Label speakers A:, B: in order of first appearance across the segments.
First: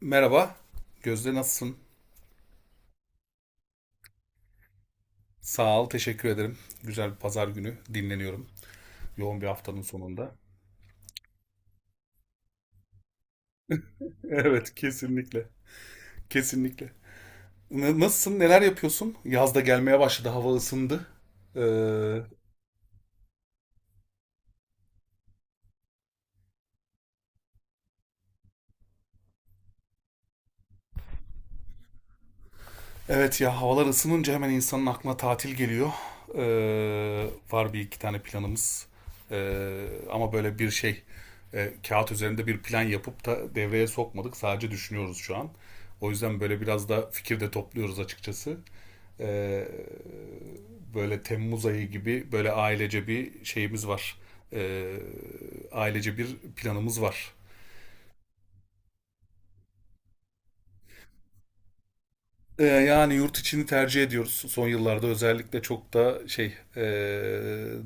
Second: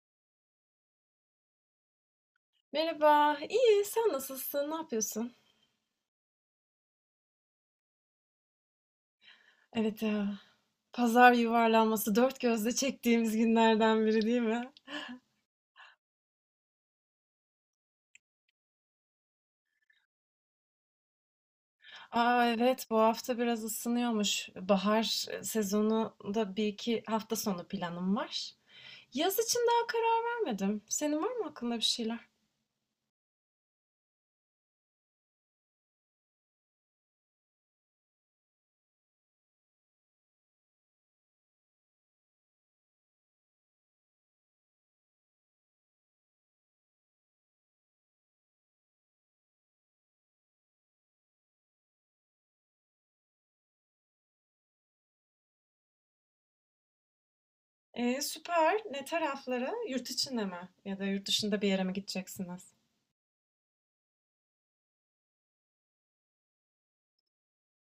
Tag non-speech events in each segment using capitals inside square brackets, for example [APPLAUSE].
A: Merhaba. Gözde, nasılsın?
B: Merhaba, iyi. Sen nasılsın? Ne yapıyorsun?
A: Sağ ol, teşekkür ederim. Güzel bir pazar günü dinleniyorum. Yoğun bir haftanın
B: Evet
A: sonunda.
B: ya. Pazar yuvarlanması dört gözle çektiğimiz günlerden biri
A: [LAUGHS]
B: değil mi?
A: Evet, kesinlikle. Kesinlikle. Nasılsın? Neler yapıyorsun? Yaz da gelmeye başladı. Hava ısındı. Ee,
B: Aa evet, bu hafta biraz ısınıyormuş. Bahar sezonunda bir iki hafta sonu planım var. Yaz için daha karar vermedim. Senin var mı aklında bir şeyler?
A: evet ya, havalar ısınınca hemen insanın aklına tatil geliyor. Var bir iki tane planımız. Ama böyle bir şey, kağıt üzerinde bir plan yapıp da devreye sokmadık. Sadece düşünüyoruz şu an. O yüzden böyle biraz da fikir de topluyoruz açıkçası. e, Böyle Temmuz ayı gibi böyle ailece bir şeyimiz var. E, Ailece bir planımız var.
B: Süper. Ne taraflara? Yurt içinde mi? Ya da yurt dışında bir yere mi gideceksiniz?
A: Yani yurt içini tercih ediyoruz. Son yıllarda özellikle çok da şey,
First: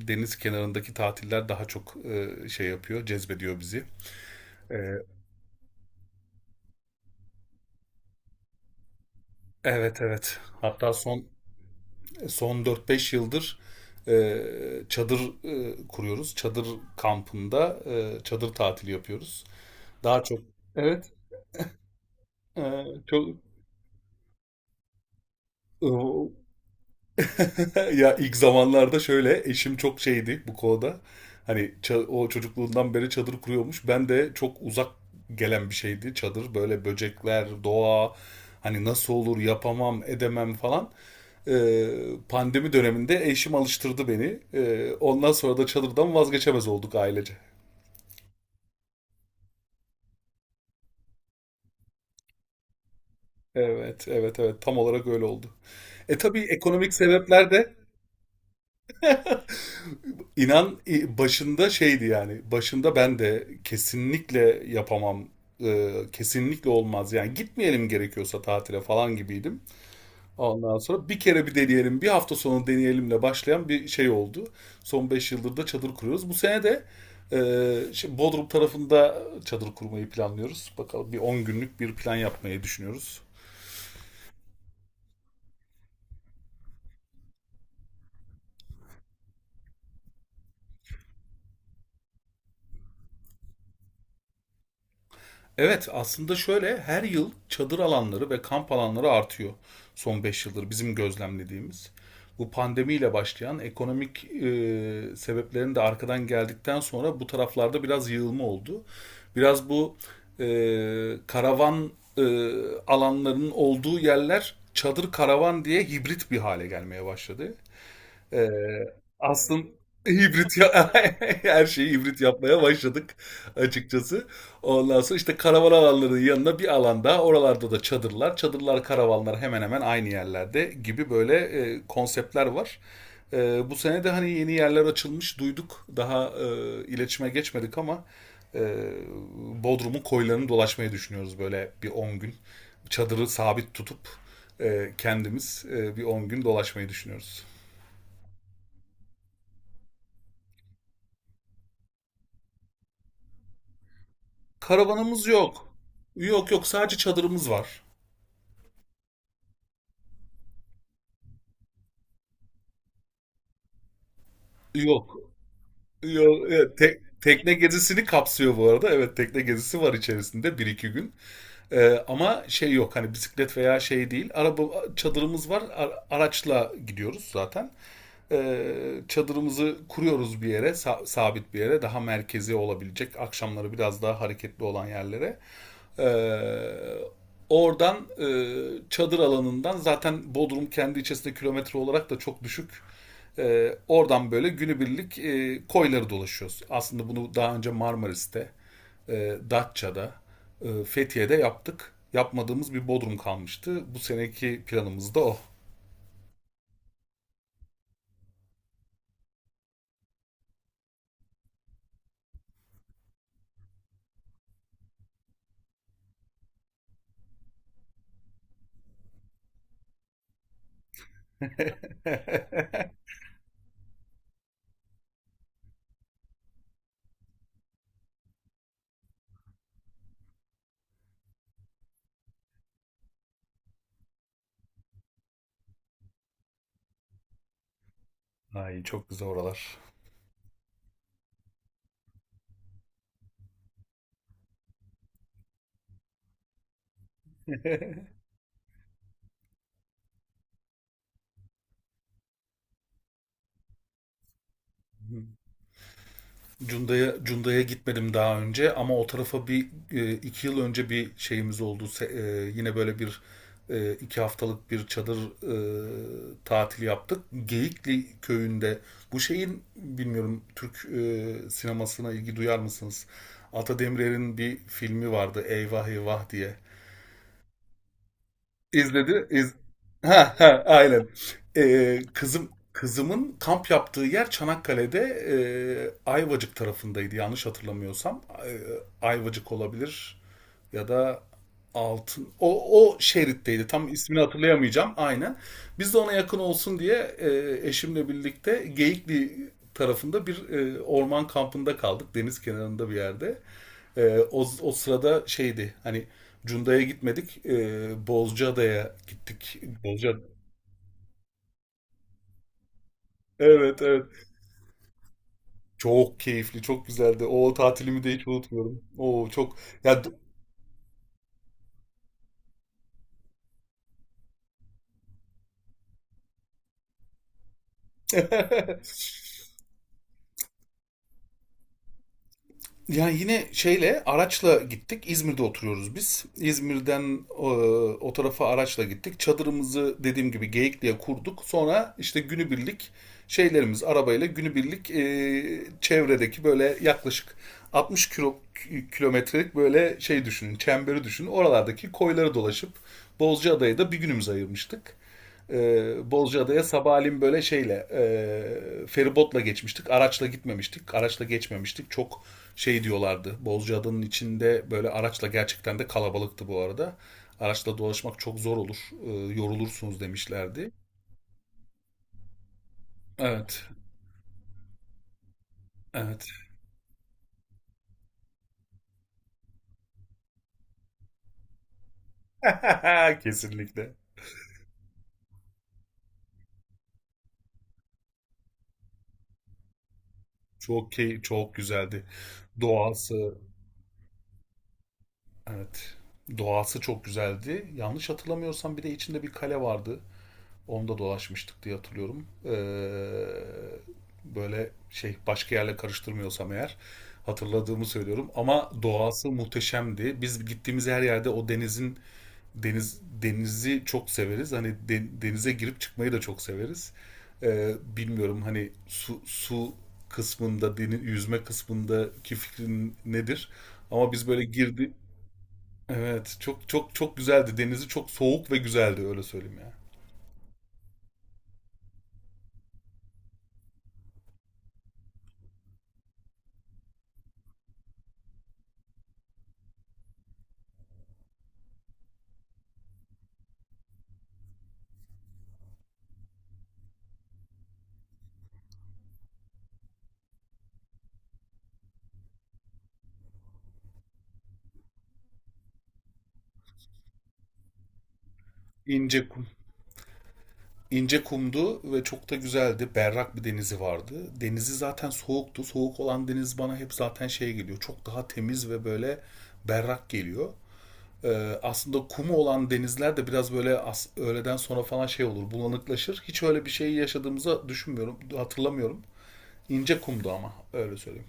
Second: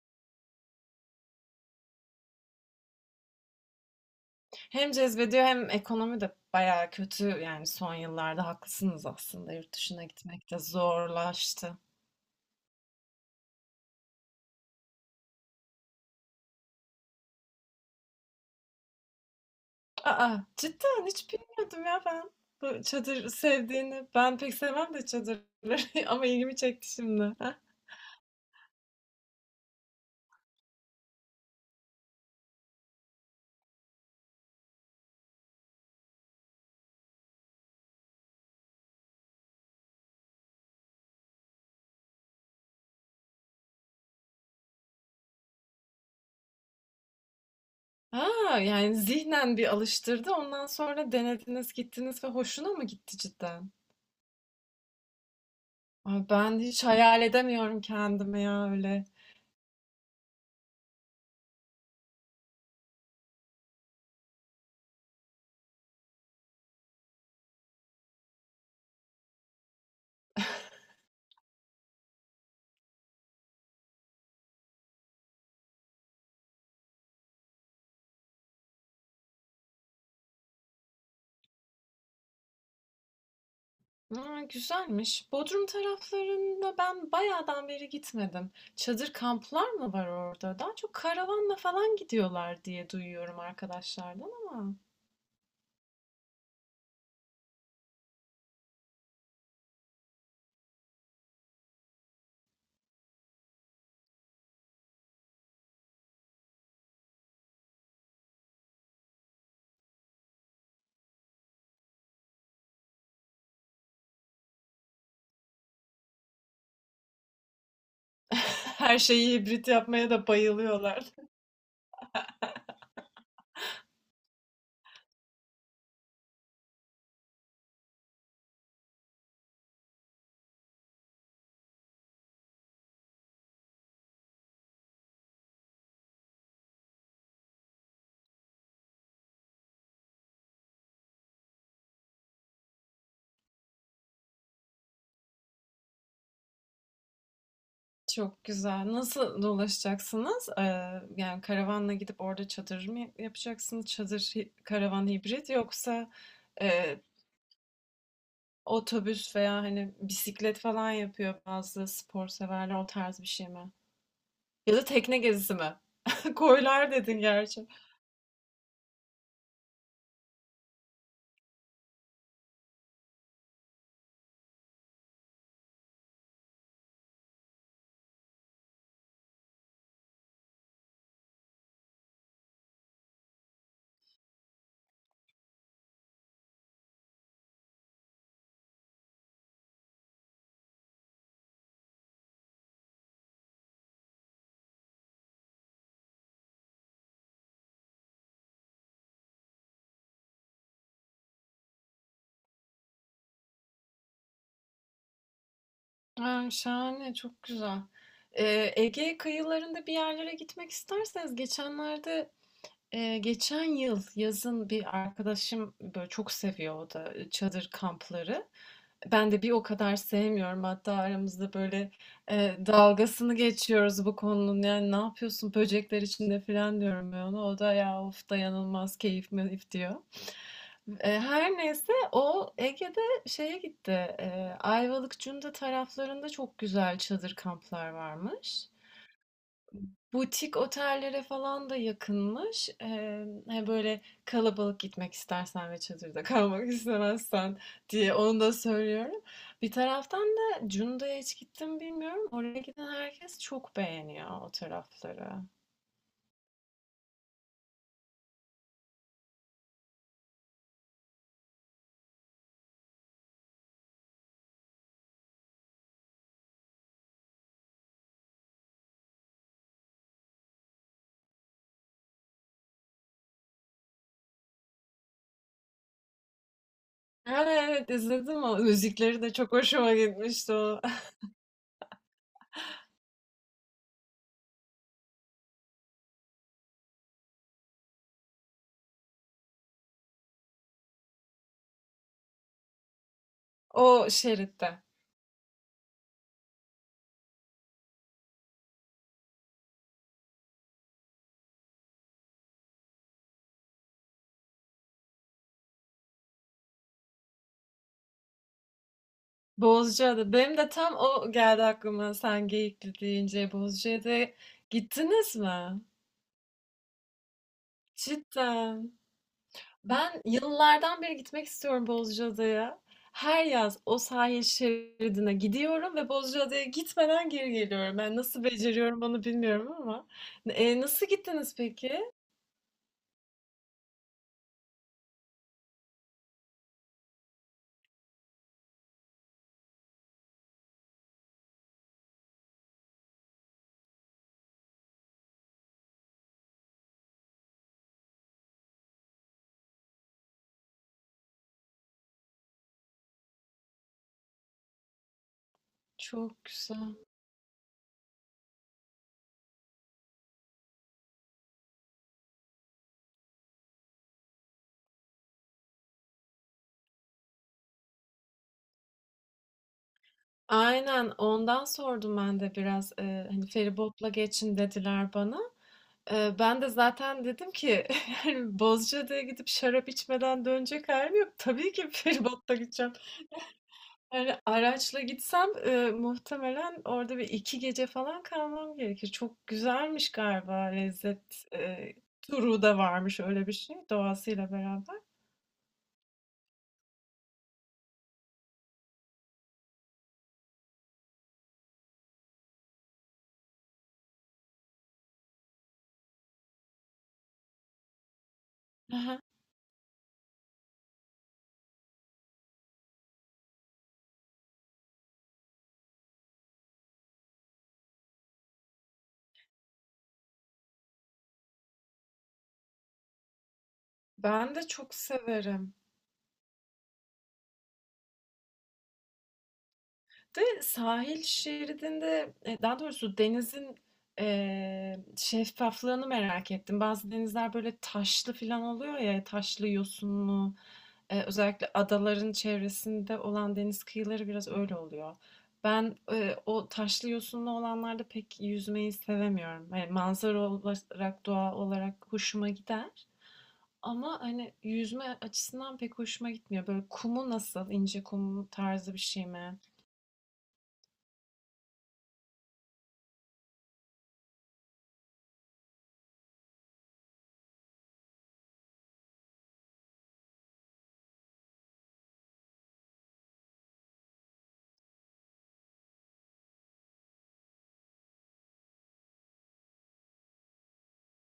A: deniz kenarındaki tatiller daha çok şey yapıyor, cezbediyor bizi.
B: Hem
A: E,
B: cezbediyor hem ekonomi de bayağı kötü, yani son yıllarda haklısınız, aslında yurt
A: evet,
B: dışına
A: evet.
B: gitmek de
A: Hatta son
B: zorlaştı.
A: son dört beş yıldır e, çadır kuruyoruz. Çadır kampında çadır tatili yapıyoruz. Daha
B: Aa
A: çok.
B: cidden
A: Evet.
B: hiç bilmiyordum ya ben
A: e,
B: bu çadır
A: Çok.
B: sevdiğini. Ben pek sevmem de çadırları [LAUGHS] ama
A: Oo. [LAUGHS]
B: ilgimi çekti şimdi. Ha,
A: Ya, ilk zamanlarda şöyle eşim çok şeydi bu konuda. Hani o çocukluğundan beri çadır kuruyormuş. Ben de çok uzak gelen bir şeydi çadır. Böyle böcekler, doğa, hani nasıl olur, yapamam, edemem falan. Ee, Pandemi döneminde eşim alıştırdı beni. Ondan sonra da çadırdan vazgeçemez olduk ailece.
B: ha, yani zihnen bir alıştırdı, ondan sonra denediniz gittiniz ve hoşuna mı gitti cidden?
A: Evet, evet, evet. Tam olarak öyle oldu.
B: Ay,
A: Tabii
B: ben hiç
A: ekonomik
B: hayal
A: sebepler de.
B: edemiyorum kendime ya öyle.
A: İnan, başında şeydi yani. Başında ben de kesinlikle yapamam, kesinlikle olmaz. Yani gitmeyelim gerekiyorsa tatile falan gibiydim. Ondan sonra bir kere bir deneyelim, bir hafta sonu deneyelimle başlayan bir şey oldu. Son 5 yıldır da çadır kuruyoruz. Bu sene de şey, Bodrum tarafında çadır kurmayı planlıyoruz. Bakalım, bir 10 günlük bir plan yapmayı düşünüyoruz.
B: Aa, güzelmiş. Bodrum taraflarında ben bayağıdan beri gitmedim. Çadır kamplar mı var orada? Daha çok karavanla falan gidiyorlar diye duyuyorum arkadaşlardan ama
A: Evet, aslında şöyle her yıl çadır alanları ve kamp alanları artıyor, son 5 yıldır bizim gözlemlediğimiz. Bu pandemiyle başlayan ekonomik sebeplerin de arkadan geldikten sonra bu taraflarda biraz yığılma oldu. Biraz bu e, karavan e, alanlarının olduğu yerler çadır karavan diye hibrit bir hale gelmeye başladı.
B: [LAUGHS]
A: Eee,
B: her şeyi
A: aslın,
B: hibrit yapmaya da
A: hibrit ya,
B: bayılıyorlar.
A: [LAUGHS] her şeyi hibrit yapmaya başladık açıkçası. Ondan sonra işte karavan alanlarının yanına bir alanda oralarda da çadırlar. Çadırlar, karavanlar hemen hemen aynı yerlerde gibi böyle konseptler var. Bu sene de hani yeni yerler açılmış, duyduk. Daha iletişime geçmedik ama e, Bodrum'un koylarını dolaşmayı düşünüyoruz, böyle bir 10 gün. Çadırı sabit tutup kendimiz bir 10 gün dolaşmayı düşünüyoruz.
B: Çok güzel. Nasıl dolaşacaksınız? Yani karavanla gidip orada çadır mı yapacaksınız? Çadır, karavan
A: Karavanımız
B: hibrit
A: yok.
B: yoksa
A: Yok, yok, sadece
B: e,
A: çadırımız var.
B: otobüs veya hani bisiklet falan yapıyor bazı spor severler, o tarz bir şey mi? Ya da
A: Yok.
B: tekne gezisi mi?
A: Yok. Evet,
B: Koylar dedin
A: tekne
B: gerçi.
A: gezisini kapsıyor bu arada. Evet, tekne gezisi var içerisinde bir iki gün. Ama şey, yok hani bisiklet veya şey değil. Araba çadırımız var. Araçla gidiyoruz zaten. Çadırımızı kuruyoruz bir yere, sabit bir yere, daha merkezi olabilecek, akşamları biraz daha hareketli olan yerlere. Ee, Oradan çadır alanından, zaten Bodrum kendi içerisinde kilometre olarak da çok düşük. Oradan böyle günübirlik koyları dolaşıyoruz. Aslında bunu daha önce Marmaris'te, Datça'da, Fethiye'de yaptık. Yapmadığımız bir Bodrum kalmıştı. Bu seneki planımız da o.
B: Ha, şahane, çok güzel. Ege kıyılarında bir yerlere gitmek isterseniz, geçenlerde geçen yıl yazın bir arkadaşım böyle çok seviyor, o da çadır kampları. Ben de bir o kadar sevmiyorum. Hatta aramızda böyle
A: [LAUGHS]
B: dalgasını geçiyoruz bu konunun. Yani ne yapıyorsun böcekler içinde falan diyorum ben ona. O da ya of dayanılmaz keyif meyif diyor. E, her neyse o Ege'de şeye gitti. E, Ayvalık Cunda taraflarında çok güzel çadır kamplar varmış.
A: Ay, çok güzel oralar.
B: Butik otellere falan da yakınmış. Hani böyle kalabalık gitmek istersen ve çadırda kalmak [LAUGHS] istemezsen diye
A: [LAUGHS]
B: onu da söylüyorum. Bir taraftan da Cunda'ya hiç gittim bilmiyorum. Oraya giden herkes çok beğeniyor o tarafları.
A: Cunda'ya gitmedim daha önce, ama o tarafa bir 2 yıl önce bir şeyimiz oldu. Yine böyle bir 2 haftalık bir çadır tatil yaptık. Geyikli köyünde, bu şeyin, bilmiyorum, Türk sinemasına ilgi duyar mısınız? Ata Demirer'in bir filmi vardı, Eyvah Eyvah diye.
B: Ha, evet izledim o. Müzikleri
A: İzledi.
B: de çok hoşuma
A: Ha
B: gitmişti
A: ha,
B: o. [LAUGHS]
A: aynen. Kızımın kamp yaptığı yer Çanakkale'de, e, Ayvacık tarafındaydı, yanlış hatırlamıyorsam. Ayvacık olabilir ya da Altın. O şeritteydi. Tam
B: O
A: ismini
B: şeritte.
A: hatırlayamayacağım. Aynen. Biz de ona yakın olsun diye eşimle birlikte Geyikli tarafında bir orman kampında kaldık, deniz kenarında bir yerde. O sırada şeydi, hani Cunda'ya gitmedik. Bozcaada'ya gittik. Bozca.
B: Bozcaada. Benim de tam o geldi aklıma sen Geyikli deyince.
A: Evet, evet.
B: Bozcaada'ya gittiniz mi?
A: Çok keyifli, çok güzeldi. O tatilimi de hiç unutmuyorum.
B: Cidden.
A: Oo, çok ya.
B: Ben yıllardan beri gitmek istiyorum Bozcaada'ya. Her yaz o sahil şeridine gidiyorum ve Bozcaada'ya gitmeden geri geliyorum. Ben nasıl beceriyorum onu
A: [LAUGHS]
B: bilmiyorum ama. E, nasıl gittiniz peki?
A: Yani yine şeyle, araçla gittik. İzmir'de oturuyoruz biz. İzmir'den o tarafa araçla gittik. Çadırımızı, dediğim gibi, Geyikli'ye kurduk. Sonra işte günübirlik şeylerimiz, arabayla günübirlik çevredeki, böyle yaklaşık 60 kilometrelik böyle şey düşünün, çemberi düşünün. Oralardaki koyları dolaşıp Bozcaada'ya da bir günümüz ayırmıştık.
B: Çok
A: Bozcaada'ya
B: güzel.
A: sabahleyin böyle şeyle, feribotla geçmiştik. Araçla gitmemiştik. Araçla geçmemiştik. Çok şey diyorlardı. Bozcaada'nın içinde böyle araçla, gerçekten de kalabalıktı bu arada. Araçla dolaşmak çok zor olur, yorulursunuz demişlerdi.
B: Aynen ondan sordum ben de biraz. E, hani
A: Evet.
B: feribotla geçin dediler bana.
A: Evet.
B: E, ben de zaten dedim ki [LAUGHS] yani Bozcaada'ya gidip şarap içmeden dönecek halim yok. Tabii ki feribotla gideceğim.
A: [LAUGHS] Kesinlikle.
B: Yani araçla gitsem, muhtemelen orada bir 2 gece falan kalmam gerekir. Çok güzelmiş galiba lezzet,
A: Çok güzeldi.
B: turu da varmış
A: Doğası,
B: öyle bir şey, doğasıyla beraber.
A: evet. Doğası çok güzeldi. Yanlış hatırlamıyorsam, bir de içinde bir kale vardı. Onda dolaşmıştık diye hatırlıyorum. Böyle şey, başka yerle karıştırmıyorsam eğer, hatırladığımı söylüyorum. Ama
B: Hı,
A: doğası muhteşemdi. Biz gittiğimiz her yerde o denizin deniz denizi çok severiz. Hani denize girip çıkmayı da çok severiz. Bilmiyorum, hani su kısmında, deniz yüzme kısmındaki fikrin nedir? Ama biz böyle
B: ben de
A: girdi.
B: çok severim.
A: Evet, çok çok çok güzeldi. Denizi çok soğuk ve güzeldi, öyle söyleyeyim ya.
B: De sahil şeridinde, daha doğrusu denizin şeffaflığını merak ettim. Bazı denizler böyle taşlı falan oluyor ya, taşlı, yosunlu. E, özellikle adaların çevresinde olan deniz kıyıları biraz öyle oluyor. Ben o taşlı yosunlu olanlarda pek yüzmeyi sevemiyorum. Yani manzara olarak, doğa olarak hoşuma gider. Ama hani yüzme açısından pek hoşuma gitmiyor. Böyle kumu nasıl, ince kum tarzı bir şey
A: İnce kum.
B: mi?
A: İnce kumdu ve çok da güzeldi. Berrak bir denizi vardı. Denizi zaten soğuktu. Soğuk olan deniz bana hep zaten şey geliyor. Çok daha temiz ve böyle berrak geliyor. Aslında kumu olan denizler de biraz böyle öğleden sonra falan şey olur, bulanıklaşır. Hiç öyle bir şey yaşadığımızı düşünmüyorum, hatırlamıyorum. İnce kumdu ama, öyle söyleyeyim.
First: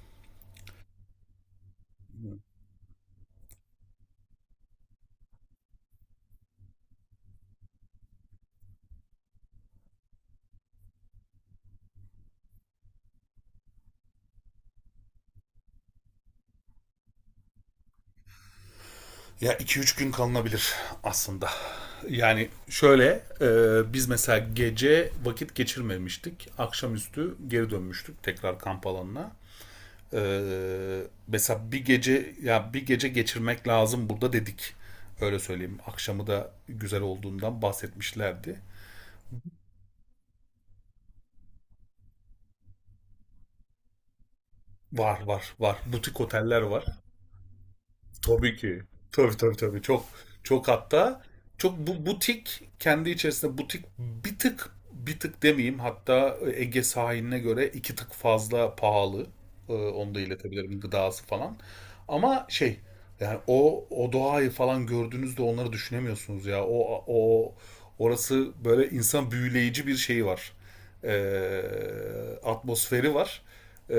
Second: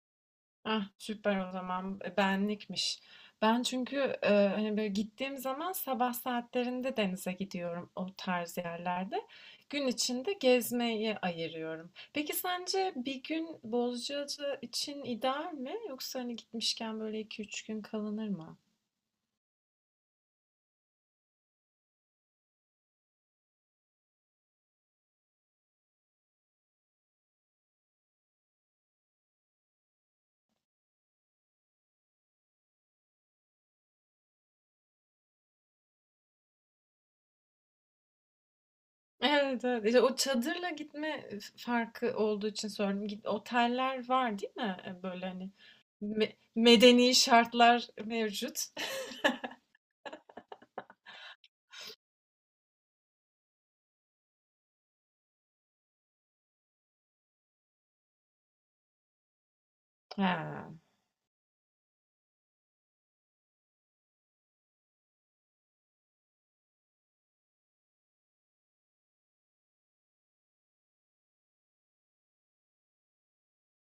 B: Ah, süper o zaman. E, benlikmiş. Ben çünkü hani böyle gittiğim zaman sabah saatlerinde denize gidiyorum o tarz yerlerde. Gün içinde gezmeyi ayırıyorum. Peki sence bir gün Bozcaada için ideal mi? Yoksa hani gitmişken böyle iki üç gün kalınır mı?
A: Ya, iki üç gün kalınabilir aslında. Yani şöyle, e, biz mesela gece vakit geçirmemiştik. Akşamüstü geri dönmüştük tekrar kamp alanına. Ee, mesela bir gece geçirmek lazım burada, dedik. Öyle söyleyeyim. Akşamı da güzel olduğundan bahsetmişlerdi.
B: Evet, evet. İşte o çadırla gitme farkı olduğu için sordum. Git, oteller var değil mi? E,
A: Var,
B: böyle
A: var,
B: hani
A: var. Butik oteller var.
B: medeni şartlar
A: Tabii
B: mevcut.
A: ki.
B: [LAUGHS]
A: Tabii, tabii, tabii. Çok, çok, hatta çok, bu butik kendi içerisinde butik bir tık, bir tık demeyeyim, hatta Ege sahiline göre iki tık fazla pahalı. Onu da
B: Ha.
A: iletebilirim, gıdası falan. Ama şey, yani o doğayı falan gördüğünüzde onları düşünemiyorsunuz ya. O orası böyle insan, büyüleyici bir şeyi var, atmosferi var. E,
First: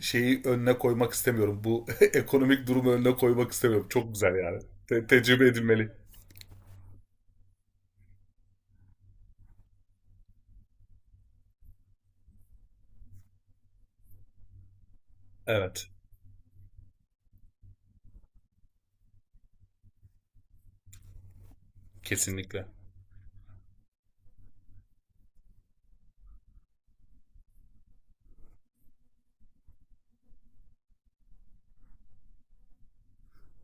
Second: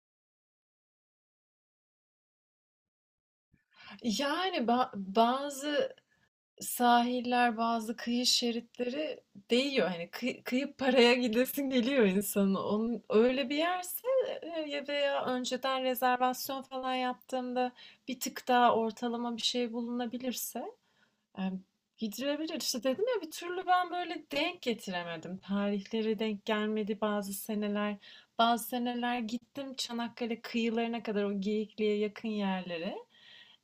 A: şeyi önüne koymak istemiyorum. Bu [LAUGHS] ekonomik durumu önüne koymak istemiyorum. Çok güzel
B: Yani
A: yani. Tecrübe edilmeli.
B: bazı sahiller, bazı kıyı şeritleri değiyor. Hani kıyıp paraya gidesin geliyor insanın. Onun, öyle bir yerse ya veya önceden
A: Evet.
B: rezervasyon falan yaptığımda bir tık daha ortalama bir şey bulunabilirse e, gidilebilir.
A: Kesinlikle.
B: İşte dedim ya bir türlü ben böyle denk getiremedim. Tarihleri denk gelmedi bazı seneler. Bazı seneler gittim Çanakkale kıyılarına kadar, o Geyikli'ye yakın yerlere.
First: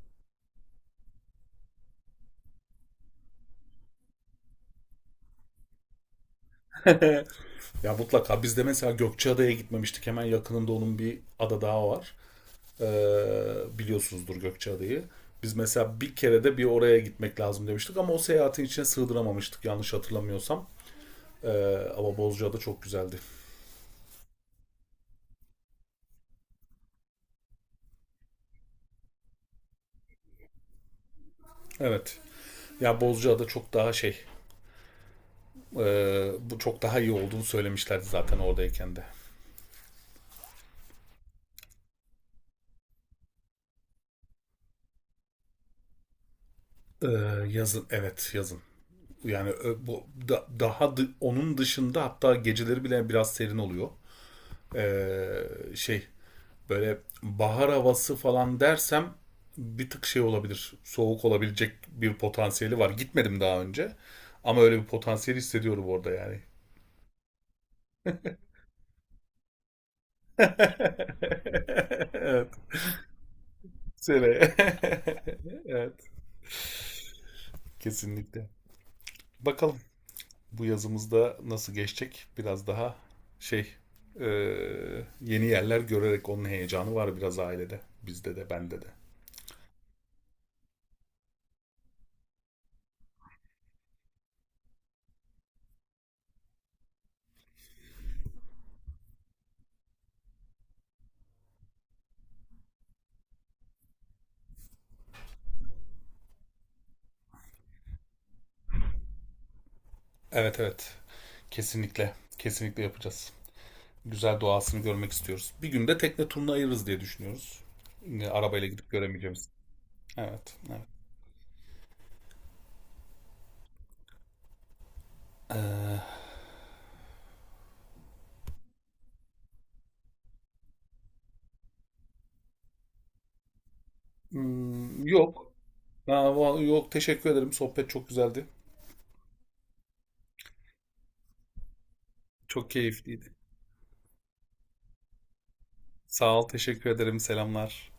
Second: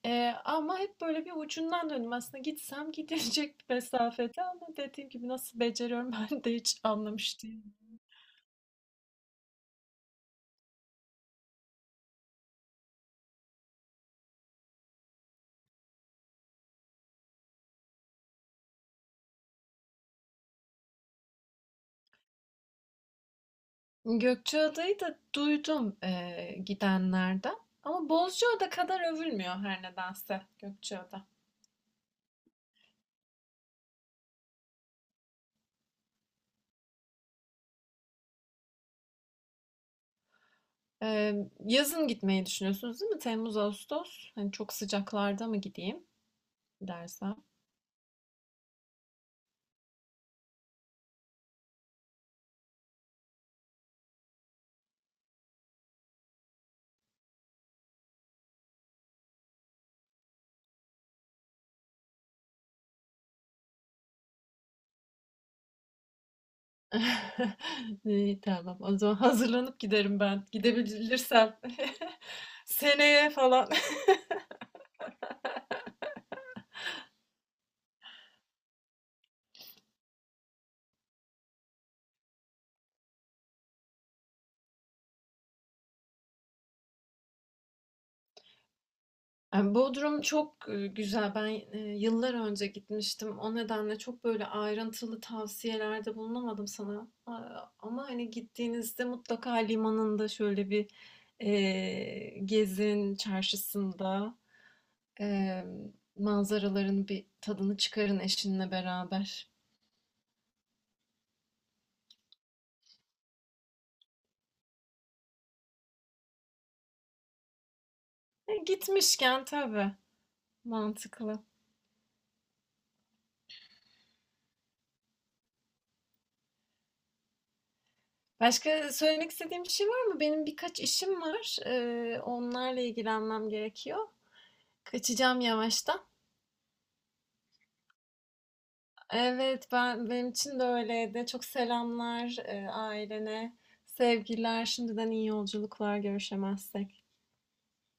B: Ama hep böyle bir ucundan döndüm. Aslında gitsem [LAUGHS] gidilecek bir mesafede, ama dediğim gibi nasıl beceriyorum [LAUGHS] ben de hiç anlamış değilim.
A: Ya, mutlaka biz de mesela Gökçeada'ya gitmemiştik. Hemen yakınında onun bir ada daha var. Ee, biliyorsunuzdur Gökçeada'yı. Biz mesela bir kere de bir oraya gitmek lazım demiştik, ama o seyahatin içine sığdıramamıştık, yanlış hatırlamıyorsam. Ama Bozcaada çok güzeldi.
B: Gökçeada'yı da duydum gidenlerden. Ama Bozcaada kadar övülmüyor her nedense Gökçeada.
A: Evet. Ya, Bozcaada çok daha şey. Bu çok daha iyi olduğunu söylemişlerdi zaten oradayken de.
B: Yazın gitmeyi düşünüyorsunuz değil mi? Temmuz, Ağustos. Hani çok sıcaklarda mı gideyim
A: Ee,
B: dersem?
A: yazın, evet, yazın. Yani bu daha onun dışında hatta geceleri bile biraz serin oluyor. Şey, böyle bahar havası falan dersem bir tık şey olabilir. Soğuk olabilecek bir potansiyeli var. Gitmedim daha önce. Ama öyle bir potansiyel hissediyorum orada yani.
B: [LAUGHS] İyi tamam. O zaman hazırlanıp giderim ben.
A: [LAUGHS]
B: Gidebilirsem. [LAUGHS]
A: Evet.
B: Seneye falan.
A: Söyle. [LAUGHS] Evet. Kesinlikle. Bakalım. Bu yazımızda nasıl geçecek, biraz daha şey, e, yeni yerler görerek, onun heyecanı var biraz ailede. Bizde de, bende de.
B: Bodrum çok, güzel. Ben, yıllar önce gitmiştim. O nedenle çok böyle ayrıntılı tavsiyelerde bulunamadım sana. Aaa, ama hani gittiğinizde mutlaka limanında şöyle bir, gezin, çarşısında, emm, manzaraların bir tadını çıkarın eşinle beraber.
A: Evet, evet, kesinlikle, kesinlikle yapacağız. Güzel doğasını görmek istiyoruz. Bir günde tekne turuna ayırırız diye düşünüyoruz.
B: E,
A: Arabayla gidip
B: gitmişken
A: göremeyeceğimiz.
B: tabii,
A: Evet, evet.
B: mantıklı.
A: Ee,
B: Başka söylemek istediğim bir şey var mı? Benim birkaç işim var. Onlarla ilgilenmem gerekiyor.
A: hmm,
B: Kaçacağım
A: yok.
B: yavaştan.
A: Ha, yok, teşekkür ederim. Sohbet çok güzeldi.
B: Evet, ben benim için de öyleydi. Çok selamlar e,
A: Çok keyifliydi.
B: ailene, sevgiler, şimdiden iyi yolculuklar
A: Sağ ol, teşekkür
B: görüşemezsek.
A: ederim. Selamlar.